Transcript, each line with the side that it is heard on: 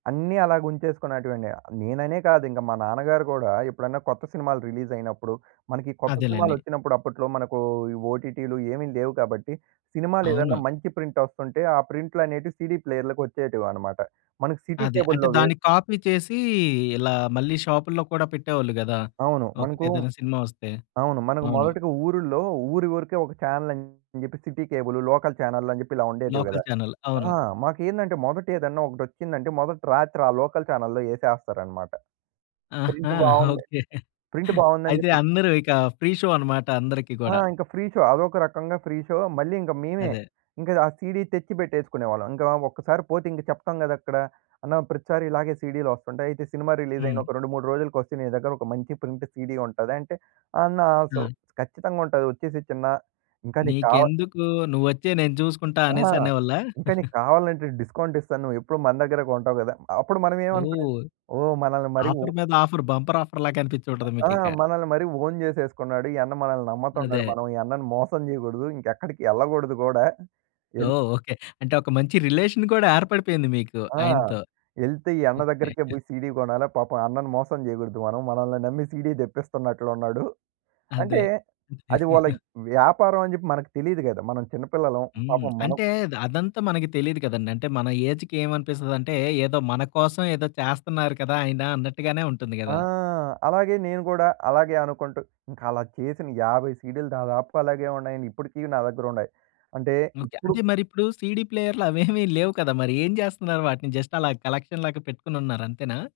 right: అన్నీ అలాగుంచేసుకునేటివండి. నేననే కాదు, ఇంకా మా నాన్నగారు కూడా ఎప్పుడన్నా కొత్త సినిమాలు రిలీజయినప్పుడు, మనకి ఈ కొత్త
left: అదేలెండి.
right: సినిమాలచ్చినప్పుడు అప్పట్లో మనకు ఈ ఓటీటీలు ఏమి లేవు కాబట్టి, సినిమాలేదన్నా
left: అవును.
right: మంచి ప్రింటొస్తంటే, ఆ ప్రింట్లనేటియి సీడీ ప్లేయర్లకొచ్చేటివనమాట. మనకు సిటీ
left: అదే. అంటే,
right: కేబుల్‌లో వే
left: దాన్ని కాపీ చేసీ ఇలా మళ్ళీ షాప్‌ల్లో కూడా పెట్టేవాళ్ళు గదా,
right: అవును. మనకు
left: ఒకటేదైనా సినిమా ఒస్తే.
right: అవును. మనకు
left: అవును.
right: మొదటిగా ఊరుల్లో ఊరి వరకే ఒక ఛానెల్ అని జెప్పి సిటీ కేబులు, లోకల్ చానెల్లని చెప్పి ఇలా ఉండేటివి
left: లోకల్
right: గదా!
left: ఛానెల్ అవును.
right: ఆ! మాకేందంటే, మొదటేదన్నా ఒకటొచ్చిందంటే, మొదటి రాత్రి ఆ లోకల్ ఛానెల్‌లో యేసేస్తారనమాట.
left: ఆహా!
right: ప్రింట్ బావుంది
left: ఓకే.
right: ప్రింట్ బావుందని
left: అయితే,
right: జెప్పి
left: అందరూ ఇక ఫ్రీ షో అనమాట, అందరికి
right: ఆ!
left: కూడా.
right: ఇంక ఫ్రీ షో. అదొక రకంగా ఫ్రీ షో. మళ్ళీ ఇంక మేవే,
left: అదే.
right: ఇంక ఆ సీడీ తెచ్చిపెట్టేసుకునేవాళ్ళం. ఇంకా ఒక్కసారి పోతే, ఇంక చెప్తాం గదక్కడ. "అన్న! ప్రతిసారి ఇలాగే సీడీ‌లొస్తంటాయి. అయితే, సినిమా
left: హ్మ్.
right: రిలీజయిన ఒక 2, 3 రోజులకొస్తే నీ దగ్గర ఒక మంచి ప్రింట్ సీడీ ఉంటదా? అంటే, అన్నా సో"
left: ఆ!
right: "ఖచ్చితంగుంటది. ఒచ్చేసేయ్ చిన్న! ఇంకా నీకు కావా"
left: "నీకెందుకు? నువ్వొచ్చేయి! నేను చూసుకుంటా"
right: ఆహా!
left: అనేసి అనేవాళ్ళా?
right: ఇంకా నీకు కావాలంటే డిస్కౌంటిస్తాను. నువ్వెప్పుడు మన దగ్గర కొంటావు కదా! అప్పుడు మనవేమనుకునేది,
left: ఓహ్!
right: "ఓహ్! మనలని మరీ ఓ"
left: ఆఫర్ మీద ఆఫర్ బంపర్ ఆఫర్‌లాగా కనిపిచ్చుంటది
right: ఆ!
left: మీకిక.
right: మనలని మరీ ఓన్ చేసేసుకున్నాడు. ఈ అన్న మనలని నమ్మతన్నాడు.
left: అదే.
right: మనం ఈ అన్నని మోసం జెయగూడదు. ఇంకెక్కడికి యెళ్ళగూడదు గూడా. యెళ్
left: ఓహ్! ఓకే. అంటే ఒక మంచి రిలేషన్ కూడా ఏర్పడిపోయింది మీకు
right: ఆ!
left: ఆయనతో.
right: యెళ్తే ఈ అన్న
left: ఓకే.
right: దగ్గరికే బోయి సీడీ కొనాలా. పాపం అన్నను మోసం జెయగూడదు మనం. మనలని నమ్మి సీడీ తెప్పిస్తన్నట్లున్నాడు. అంటే,
left: అదే.
right: అది వాళ్ళకి వ్యాపారవని జెప్పి మనకి తెలీదు గదా! మనం చిన్నపిల్లలం.
left: హ్మ్.
right: పాపం మనం
left: అంటే, ద అదంత మనకి తెలీదు కదండి! అంటే, మన ఏజ్‌కి ఏవనిపిస్తదంటే, ఏదో మన కోసం ఏదో చేస్తన్నారు కదా ఆయనా అన్నట్టుగానే ఉంటుంది
right: ఆ!
left: గదా!
right: అలాగే నేను గూడా, అలాగే అనుకుంటూ, ఇంకలా చేసిన 50 సీడీలు దాదాపుగా అలాగే ఉన్నాయండి. ఇప్పుడికీ నా దగ్గరుండాయి. అంటే,
left: ఓకే. అంటే,
right: ఇప్పుడు
left: మరిప్పుడూ సీడీ ప్లేయర్లు అవేమి లేవు కదా మరి, ఏం చేస్తన్నారు వాటిని? జస్టలాగ కలక్షన్‌లాగా పెట్టుకొనున్నారు, అంతేనా?